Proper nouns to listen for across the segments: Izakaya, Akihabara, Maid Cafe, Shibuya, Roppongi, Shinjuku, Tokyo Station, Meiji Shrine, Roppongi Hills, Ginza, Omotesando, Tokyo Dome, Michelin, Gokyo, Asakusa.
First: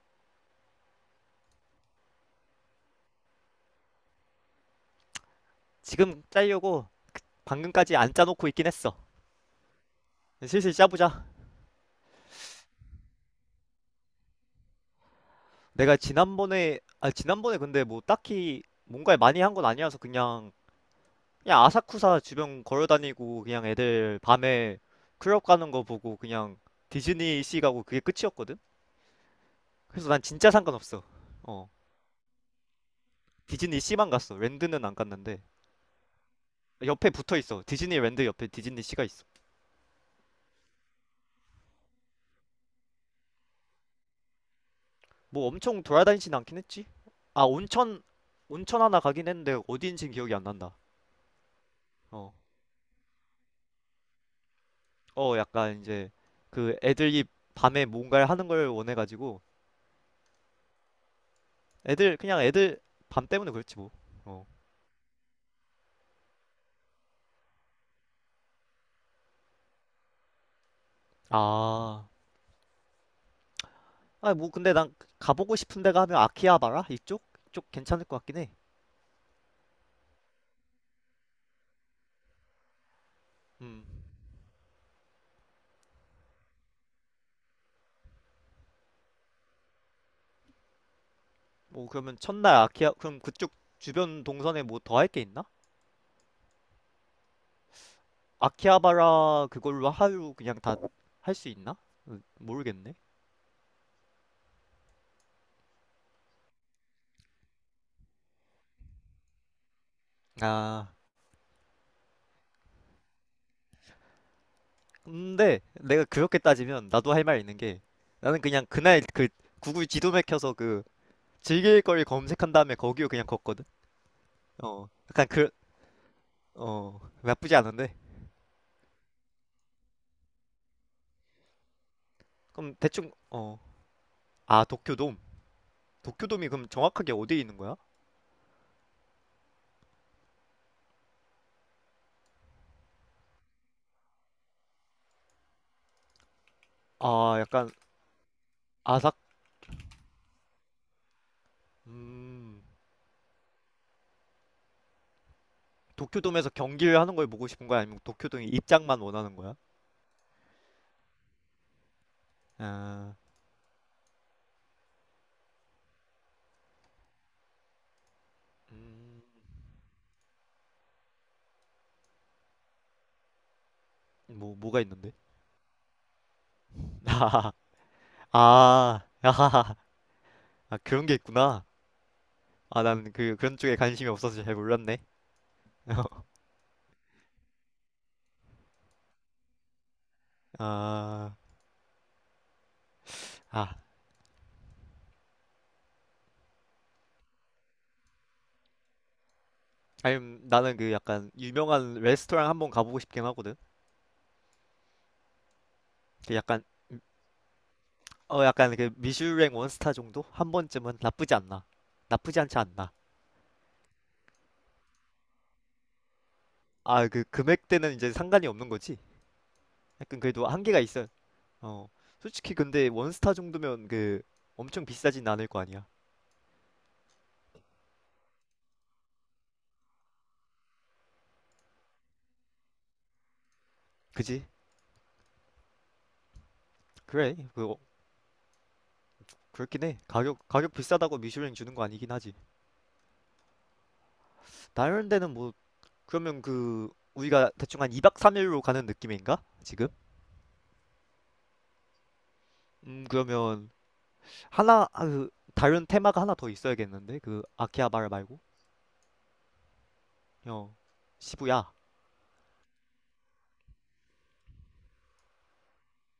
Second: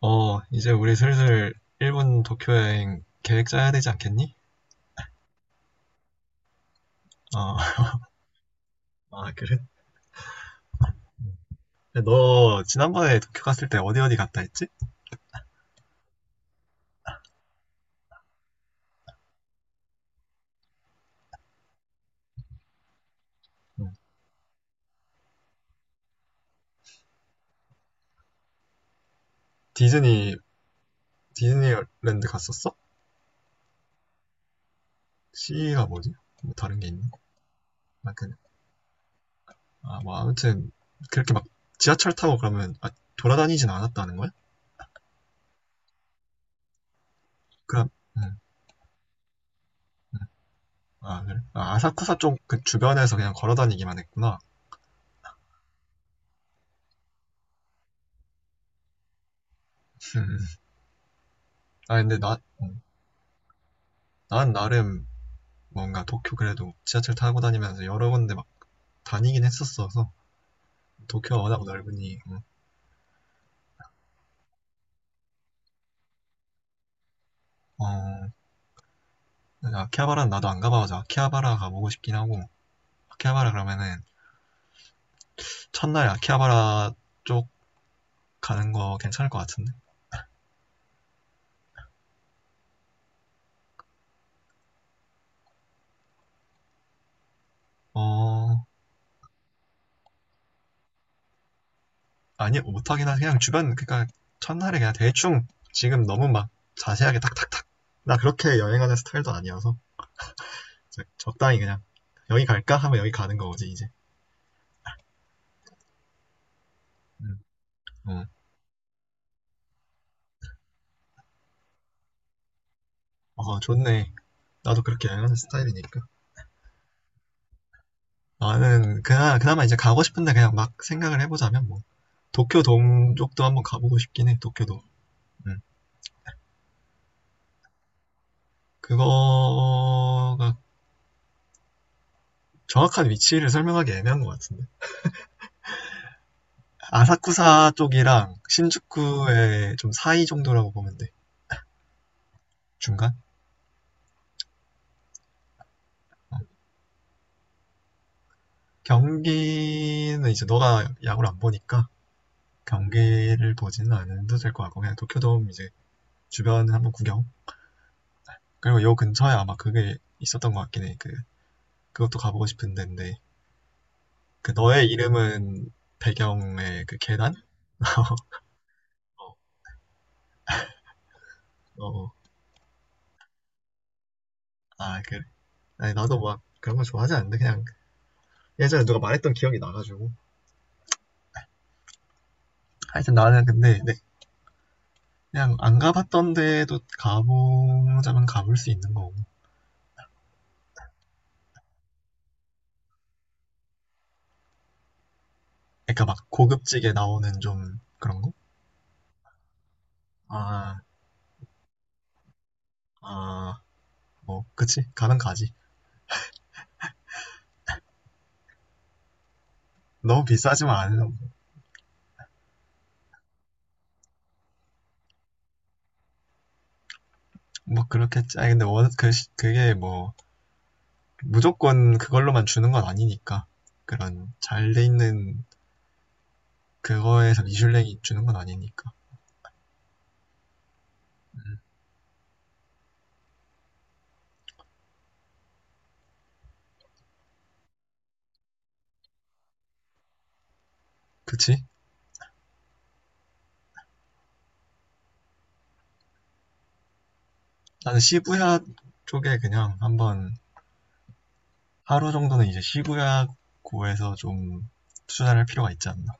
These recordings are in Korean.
어, 이제 우리 슬슬 일본 도쿄 여행 계획 짜야 되지 않겠니? 지금 짜려고. 어. 방금까지 안 짜놓고 있긴 했어. 아, 그래? 슬슬 짜보자. 너 지난번에 도쿄 갔을 때 어디 어디 갔다 했지? 내가 지난번에 근데 뭐 딱히 뭔가를 많이 한 건 아니어서 그냥 아사쿠사 주변 걸어다니고 그냥 응. 애들 밤에 클럽 가는 거 보고 그냥 디즈니 씨 가고 그게 끝이었거든? 그래서 난 디즈니, 진짜 상관없어. 어. 디즈니랜드 갔었어? 디즈니 씨만 갔어. 랜드는 안 갔는데. C가 뭐지? 뭐 다른 게 있나? 옆에 붙어 있어. 디즈니 아, 랜드 그, 옆에 디즈니 씨가 있어. 아, 뭐 아무튼 그렇게 막 지하철 타고 그러면, 아, 돌아다니진 않았다는 거야? 뭐 엄청 돌아다니진 않긴 했지. 아, 그럼, 온천, 응. 온천 하나 가긴 했는데 어디인는 기억이 안 난다. 아, 그래? 아, 아사쿠사 어. 쪽 그 주변에서 그냥 걸어 다니기만 했구나. 어, 약간 이제 그 애들이 밤에 뭔가를 하는 걸 원해가지고 음. 아, 애들 근데 나, 그냥 애들 응. 밤 때문에 그렇지 뭐. 어. 난 나름 뭔가 도쿄 그래도 지하철 타고 다니면서 여러 군데 다니긴 했었어서. 도쿄가 워낙 아, 넓으니. 아, 뭐 근데 난 가보고 싶은 데가 하면 아키하바라 이쪽 어, 괜찮을 것 같긴 해. 아키하바라는 나도 안 가봐서 아키하바라 가보고 싶긴 하고, 아키하바라 음, 그러면은 첫날 아키하바라 쪽 가는 거 괜찮을 것 같은데. 뭐 그러면 첫날 아키하 그럼 그쪽 주변 동선에 뭐 더 할 게 있나? 어, 아키하바라 그걸로 하루 그냥 다 할 수 있나? 어, 아니 모르겠네. 못하긴 하지. 그냥 주변, 그러니까 첫날에 그냥 대충. 지금 너무 막 자세하게 탁탁탁, 나 그렇게 여행하는 스타일도 아니어서 아, 적당히, 그냥 여기 갈까 하면 여기 가는 거지 이제. 근데 내가 그렇게 따지면 나도 할 응. 말 있는 게 나는 그냥 그날 그 구글 지도 맥혀서 그 즐길 걸 검색한 다음에 거기로 그냥 어, 어 걷거든. 좋네. 나도 어, 그렇게 약간 여행하는 그, 스타일이니까. 어, 나쁘지 않은데. 나는 그나, 그나마 이제 가고 싶은데, 그냥 막 생각을 해보자면 뭐 도쿄 그럼 대충, 동쪽도 어, 한번 가보고 싶긴 해. 아, 도쿄도. 도쿄돔. 음. 도쿄돔이 그럼 정확하게 어디에 있는 거야? 그거가, 정확한 위치를 설명하기 애매한 것 같은데 아, 약간 아사쿠사 쪽이랑 아삭, 신주쿠의 좀 사이 정도라고 보면 돼. 음, 중간. 도쿄돔에서 경기를 하는 걸 보고 싶은 거야? 아니면 도쿄돔이 입장만 원하는 거야? 경기는 이제 너가 야구를 안 보니까 아, 경기를 보지는 않아도 될 것 같고, 그냥 도쿄돔 이제 주변 한번 구경. 그리고 요 근처에 아마 그게 있었던 것 같긴 해그. 그것도 가보고 싶은 데인데, 그 뭐가 너의 있는데? 이름은 배경의 그 계단? 아, 어, 아, 아, 그런 게 있구나. 어. 아, 나는 그런 쪽에 관심이 없어서 잘 몰랐네. 아, 그래. 아니, 나도 막 그런 거 좋아하지 않는데, 그냥 예전에 누가 말했던 기억이 나가지고. 아, 하여튼 나는 아, 근데, 네, 그냥 안 가봤던 데도 가보자면 가볼 수 있는 거고. 아니, 나는 그 약간 유명한 레스토랑 한번 가보고 싶긴 하거든. 그러니까 막 그 약간 고급지게 나오는 좀 그런 거? 어 약간 그 미슐랭 원스타 정도 한 아, 번쯤은 나쁘지 않나. 나쁘지 않지 않나. 아, 뭐, 그치. 가면 가지. 아, 그 금액대는 이제 상관이 없는 거지. 약간 너무 그래도 비싸지만 한계가 있어. 않은. 어, 솔직히 근데 원스타 정도면 그 엄청 비싸진 않을 거 아니야. 뭐, 그렇겠지. 아니, 근데 원, 그, 그게 뭐, 무조건 그걸로만 주는 건 아니니까. 그런 그지? 잘 돼 있는 그거에서 그래, 그 어, 미슐랭이 주는 건 아니니까. 그렇긴 해. 가격 비싸다고 미슐랭 주는 거 아니긴 하지. 다른 데는 뭐 그러면 그 우리가 대충 한 2박 3일로 가는 느낌인가? 지금? 그치? 그러면 그 다른 테마가 하나 더 있어야겠는데 그 나는 아키하바라 말고 시부야 쪽에 그냥 한번 어, 시부야 하루 정도는 이제 시부야 고에서 좀 투자를 할 필요가 있지 않나.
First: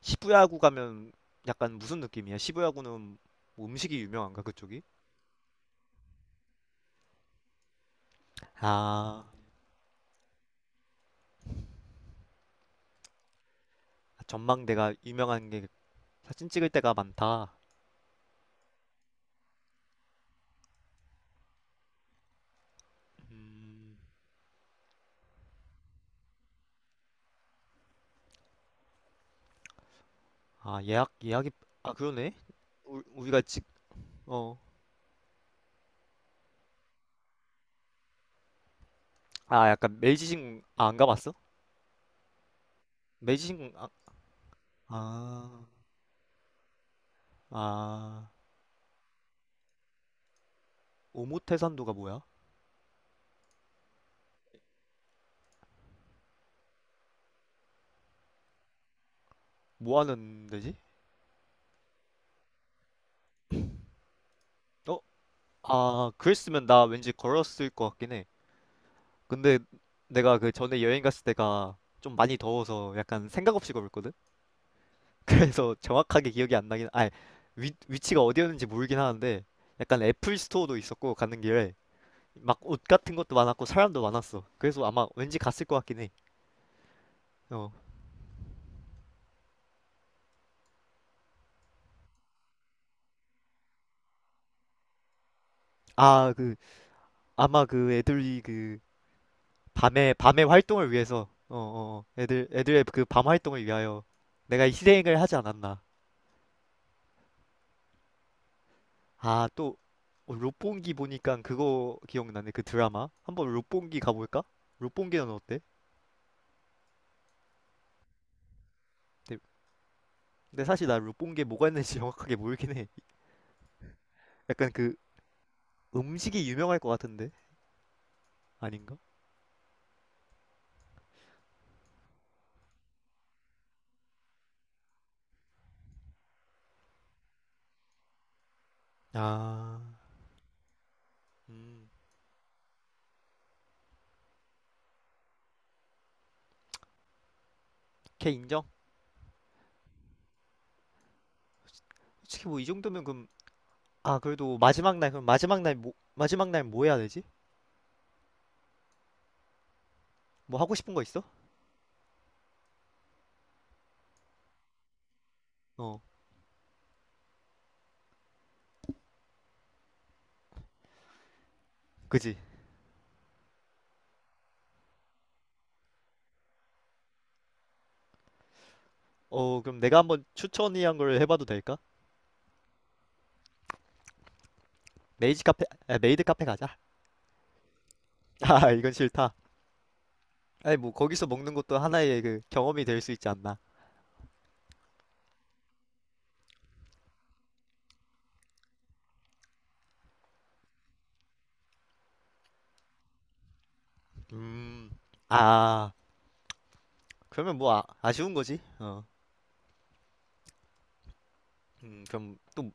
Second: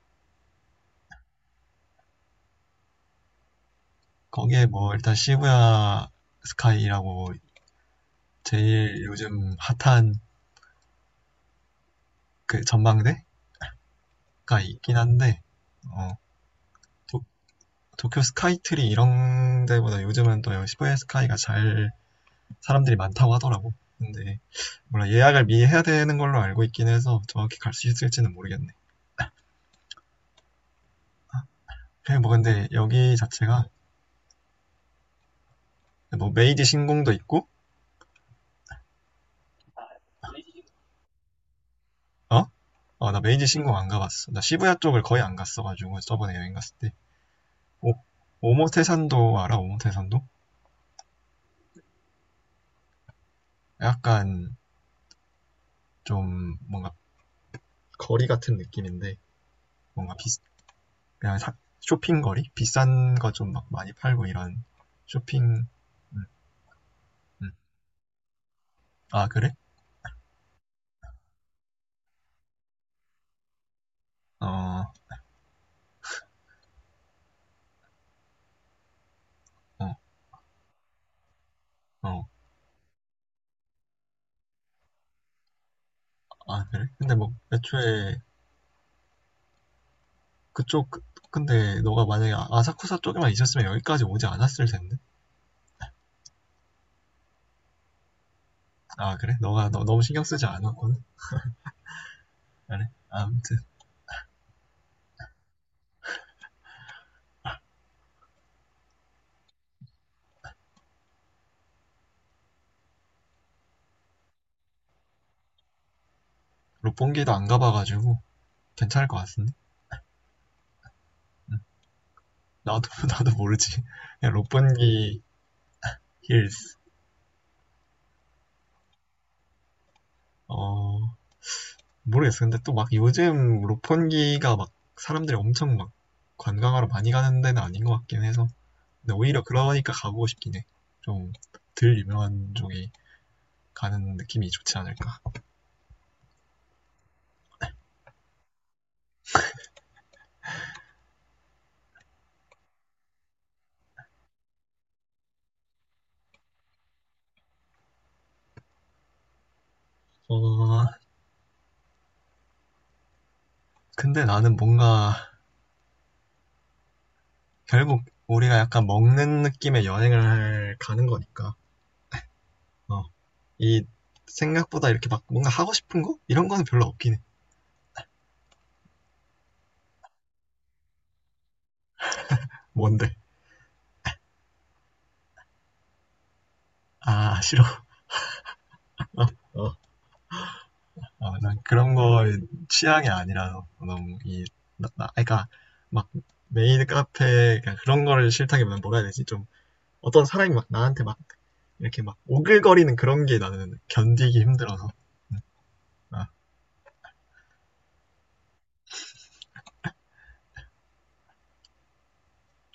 시부야구 가면 약간 무슨 느낌이야? 시부야구는 뭐 음식이 유명한가 거기에 그쪽이? 뭐 일단 시부야 스카이라고 제일 아, 요즘 핫한 그 전망대가 전망대가 있긴 한데, 유명한 게 어, 사진 찍을 때가 도, 많다. 도쿄 스카이트리 이런 데보다 요즘은 또 시부야 스카이가 잘 사람들이 많다고 하더라고. 음, 근데 몰라, 예약을 미리 해야 되는 걸로 알고 있긴 해서 정확히 갈 수 있을지는 모르겠네. 아, 예약이 아, 그래, 뭐, 그러네. 근데 우, 여기 우리가 찍어 자체가, 아. 뭐, 메이지 신공도 있고. 약간 메이지 신궁 아, 안 가봤어? 어? 어, 나 메이지 메이지 신궁 신공 안 가봤어. 나 시부야 쪽을 거의 안 아, 갔어가지고, 저번에 여행 갔을 때. 오, 아. 오모테산도 알아? 오모테산도? 오모테산도가 뭐야? 약간, 좀, 뭔가 거리 같은 느낌인데, 뭐 뭔가 비, 하는 데지? 그냥 쇼핑거리? 비싼 거 좀 막 많이 팔고 이런 어? 쇼핑. 아, 음, 그랬으면 나 왠지 음. 걸었을 것 같긴 해. 아, 그래? 근데 내가 그 전에 여행 갔을 때가 좀 많이 더워서 약간 생각 없이 걸었거든? 어, 그래서 정확하게 기억이 안 나긴, 아니, 위치가 어디였는지 모르긴 하는데 어, 약간 애플 스토어도 있었고 가는 길에 어. 막 옷 같은 것도 많았고 사람도 많았어. 그래서 아마 왠지 갔을 것 같긴 해. 아, 그래? 근데 뭐, 어. 애초에, 그쪽, 근데 너가 만약에 아사쿠사 쪽에만 있었으면 여기까지 오지 않았을 텐데. 아, 그, 아마 그 애들이 그 아, 그래? 너가 너, 너무 밤에, 신경 밤에 쓰지 않았거 활동을 든 위해서, 어, 어, 어. 애들의 그래. 그 밤 아무튼 활동을 위하여 내가 이 희생을 하지 않았나. 아, 또 어, 롯본기 보니까 그거 기억나네. 그 드라마. 한번 롯본기 가볼까? 롯본기는 어때? 롯본기도 안 가봐가지고 괜찮을 것 근데, 같은데. 근데 사실 나 롯본기에 뭐가 있는지 정확하게 모르긴 나도 해. 나도 모르지. 그냥 약간 그 롯본기 음식이 힐스. 유명할 것 같은데 아닌가? 어, 모르겠어. 근데 또 막 요즘 롯본기가 막 사람들이 엄청 막 관광하러 많이 가는 데는 아닌 것 같긴 해서. 근데 오히려 아, 그러니까 가보고 싶긴 해. 좀 음, 덜 유명한 쪽이 가는 느낌이 좋지 않을까. 걔 인정? 솔직히 뭐 이 정도면 그럼 아, 그래도 마지막 날 마지막 날 뭐 해야 되지? 뭐 하고 어, 싶은 거 있어? 근데 나는 뭔가 어, 결국 우리가 약간 먹는 느낌의 여행을 가는 거니까. 그지? 어, 이 생각보다 이렇게 막 뭔가 하고 싶은 거? 이런 거는 별로 없긴 해. 어, 그럼 내가 한번 추천이한 걸 해봐도 될까? 뭔데? 메이드 카페 가자. 아, 싫어. 아, 이건 어, 싫다. 어. 아니 뭐 거기서 어, 먹는 난 것도 그런 하나의 거 그 경험이 될 취향이 수 있지 않나. 아니라서 너무 이, 그러니까 막 메인 카페, 그러니까 그런 거를 싫다기보다는 뭐라 해야 되지? 좀 어떤 사람이 막 나한테 막 이렇게 막 오글거리는 그런 게 나는 견디기 힘들어서. 음, 아, 아, 그러면 뭐 아, 아쉬운 거지. 어. 그럼 또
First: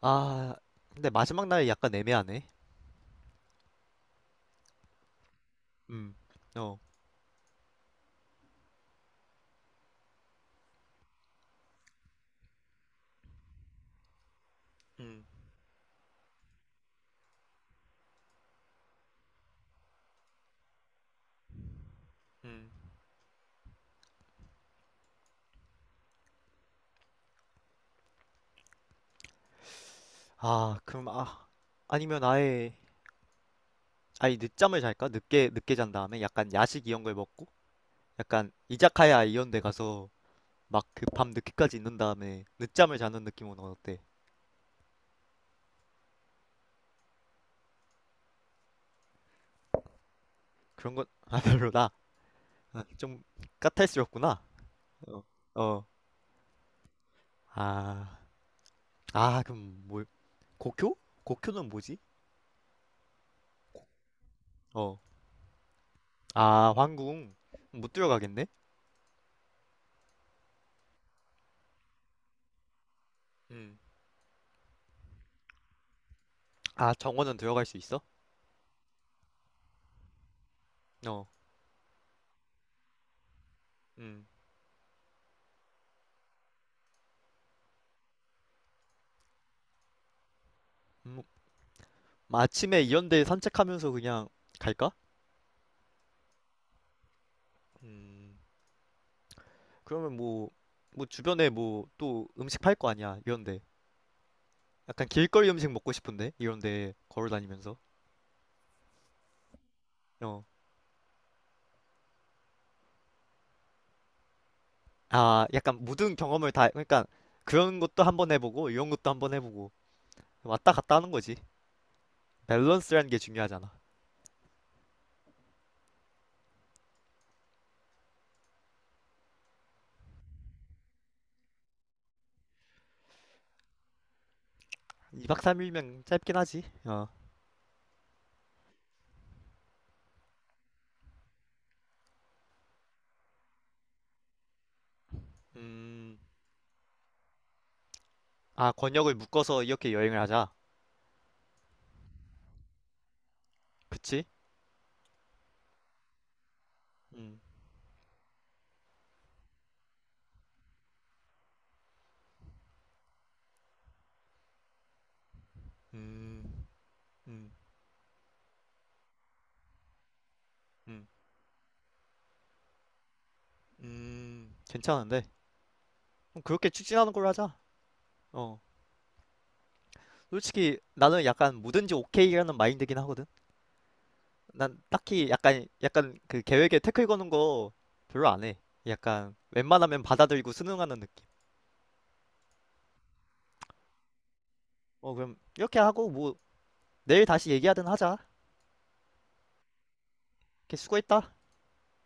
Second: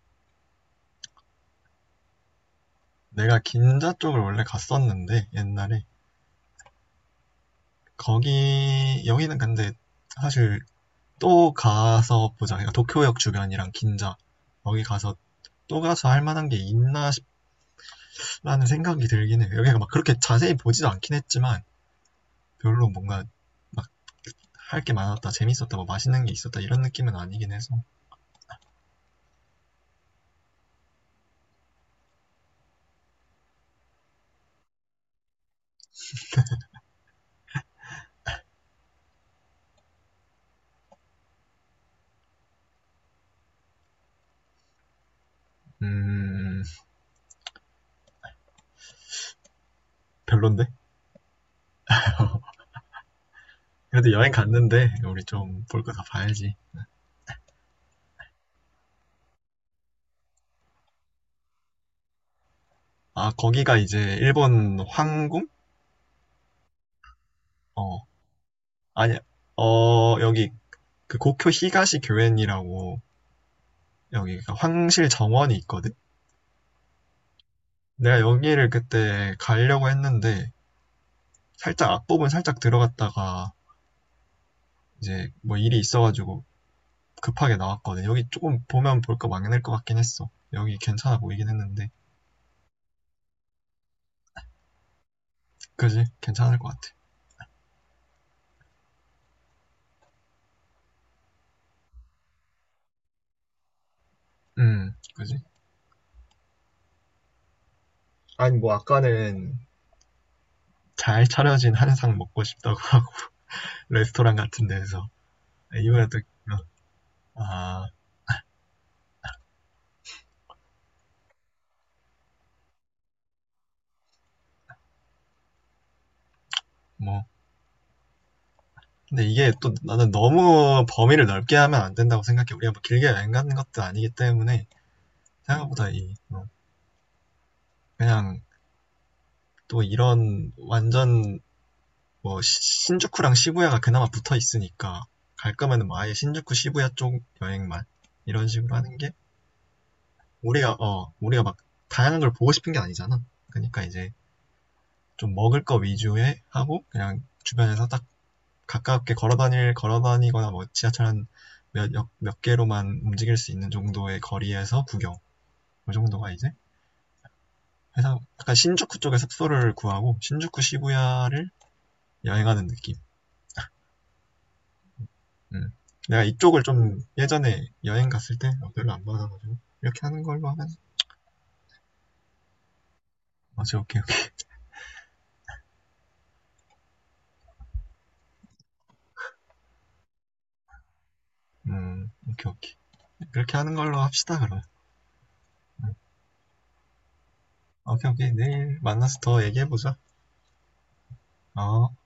아, 근데 마지막 날이 약간 애매하네. 내가 긴자 쪽을 원래 갔었는데 옛날에. 음, 어. 거기 여기는 근데 사실 또 가서 보자. 그러니까 도쿄역 주변이랑 긴자, 여기 가서 음, 또 가서 할 만한 게 있나 싶라는 생각이 들긴 해. 여기가 막 그렇게 자세히 보지도 않긴 했지만 음. 별로 뭔가 막 할 게 많았다, 재밌었다, 뭐 맛있는 게 있었다 이런 느낌은 아니긴 해서. 아, 그럼 아, 아니면 아예 아니, 늦잠을 잘까? 늦게 늦게 잔 다음에 약간 야식 이런 걸 먹고 약간 이자카야 이런 데 가서 막 그 밤 늦게까지 있는 다음에 늦잠을 자는 느낌은 어때? 음, 별론데. 그런 건 아, 별로다. 아, 좀 그래도 여행 까탈스럽구나. 갔는데 우리 어. 좀 볼 어. 거 다 봐야지. 아, 아, 그럼 뭐, 고쿄? 고쿄는 뭐지? 아, 거기가 이제 일본 어, 황궁? 아, 황궁 못 어. 들어가겠네? 아니, 어, 여기 그 고쿄 히가시 교엔이라고, 음, 여기 그 황실 정원이 있거든. 아, 정원은 들어갈 수 있어? 내가 여기를 그때 가려고 했는데 어, 살짝 앞부분 살짝 들어갔다가 음, 이제 뭐 일이 있어가지고 급하게 나왔거든. 여기 조금 보면 볼 거 많을 것 같긴 했어. 여기 괜찮아 보이긴 했는데. 뭐 아침에 이런데 산책하면서 그냥 갈까? 그지? 괜찮을 것 같아. 음. 그러면 뭐 주변에 뭐 또 음식 팔 거 아니야, 이런데. 약간 그지? 길거리 음식 먹고 싶은데, 이런데 걸어 다니면서. 아니 뭐 아까는 어, 잘 차려진 한상 먹고 싶다고 하고 레스토랑 같은 데서. 아, 약간 이번에 모든 또 경험을 어, 다, 그러니까 그런 아, 것도 한번 해보고, 이런 것도 한번 해보고, 왔다 갔다 하는 거지. 밸런스라는 게 중요하잖아. 뭐 근데 이게 또, 나는 너무 범위를 넓게 하면 안 된다고 생각해. 우리가 뭐 길게 여행 가는 것도 아니기 때문에 2박 생각보다 3일면 이, 짧긴 하지. 어. 그냥 또 이런 완전 뭐 신주쿠랑 시부야가 그나마 붙어 있으니까 갈 거면은 뭐 아예 음, 신주쿠 시부야 쪽 여행만 이런 아, 식으로 하는 게. 권역을 묶어서 이렇게 여행을 하자. 우리가 막 다양한 걸 보고 싶은 게 아니잖아. 그러니까 이제 그치? 좀 먹을 거 위주에 하고, 그냥 음, 주변에서 딱 가깝게 걸어 다니거나 뭐 지하철 한몇몇 몇 개로만 움직일 수 있는 정도의 거리에서 구경. 그 정도가 이제 음, 음, 회사 약간 신주쿠 쪽에 숙소를 구하고 신주쿠 음, 시부야를 여행하는 느낌. 괜찮은데. 음. 내가 그럼 이쪽을 그렇게 좀 추진하는 걸로 하자. 예전에 여행 갔을 때 어. 어, 별로 안 받아가지고 이렇게 하는 걸로 하면, 솔직히 나는 약간 뭐든지 오케이라는 마인드긴 하거든. 맞제. 오케이, 오케이. 난 딱히 약간 그 계획에 태클 거는 거 별로 안 해. 약간 웬만하면 받아들이고 순응하는 느낌. 음, 오케이, 오케이. 그렇게 하는 걸로 합시다 그러면. 어, 그럼 이렇게 하고 뭐 내일 다시 얘기하든 오케이, 하자. 오케이. 내일 만나서 더 얘기해보자. 이렇게 수고했다. 어.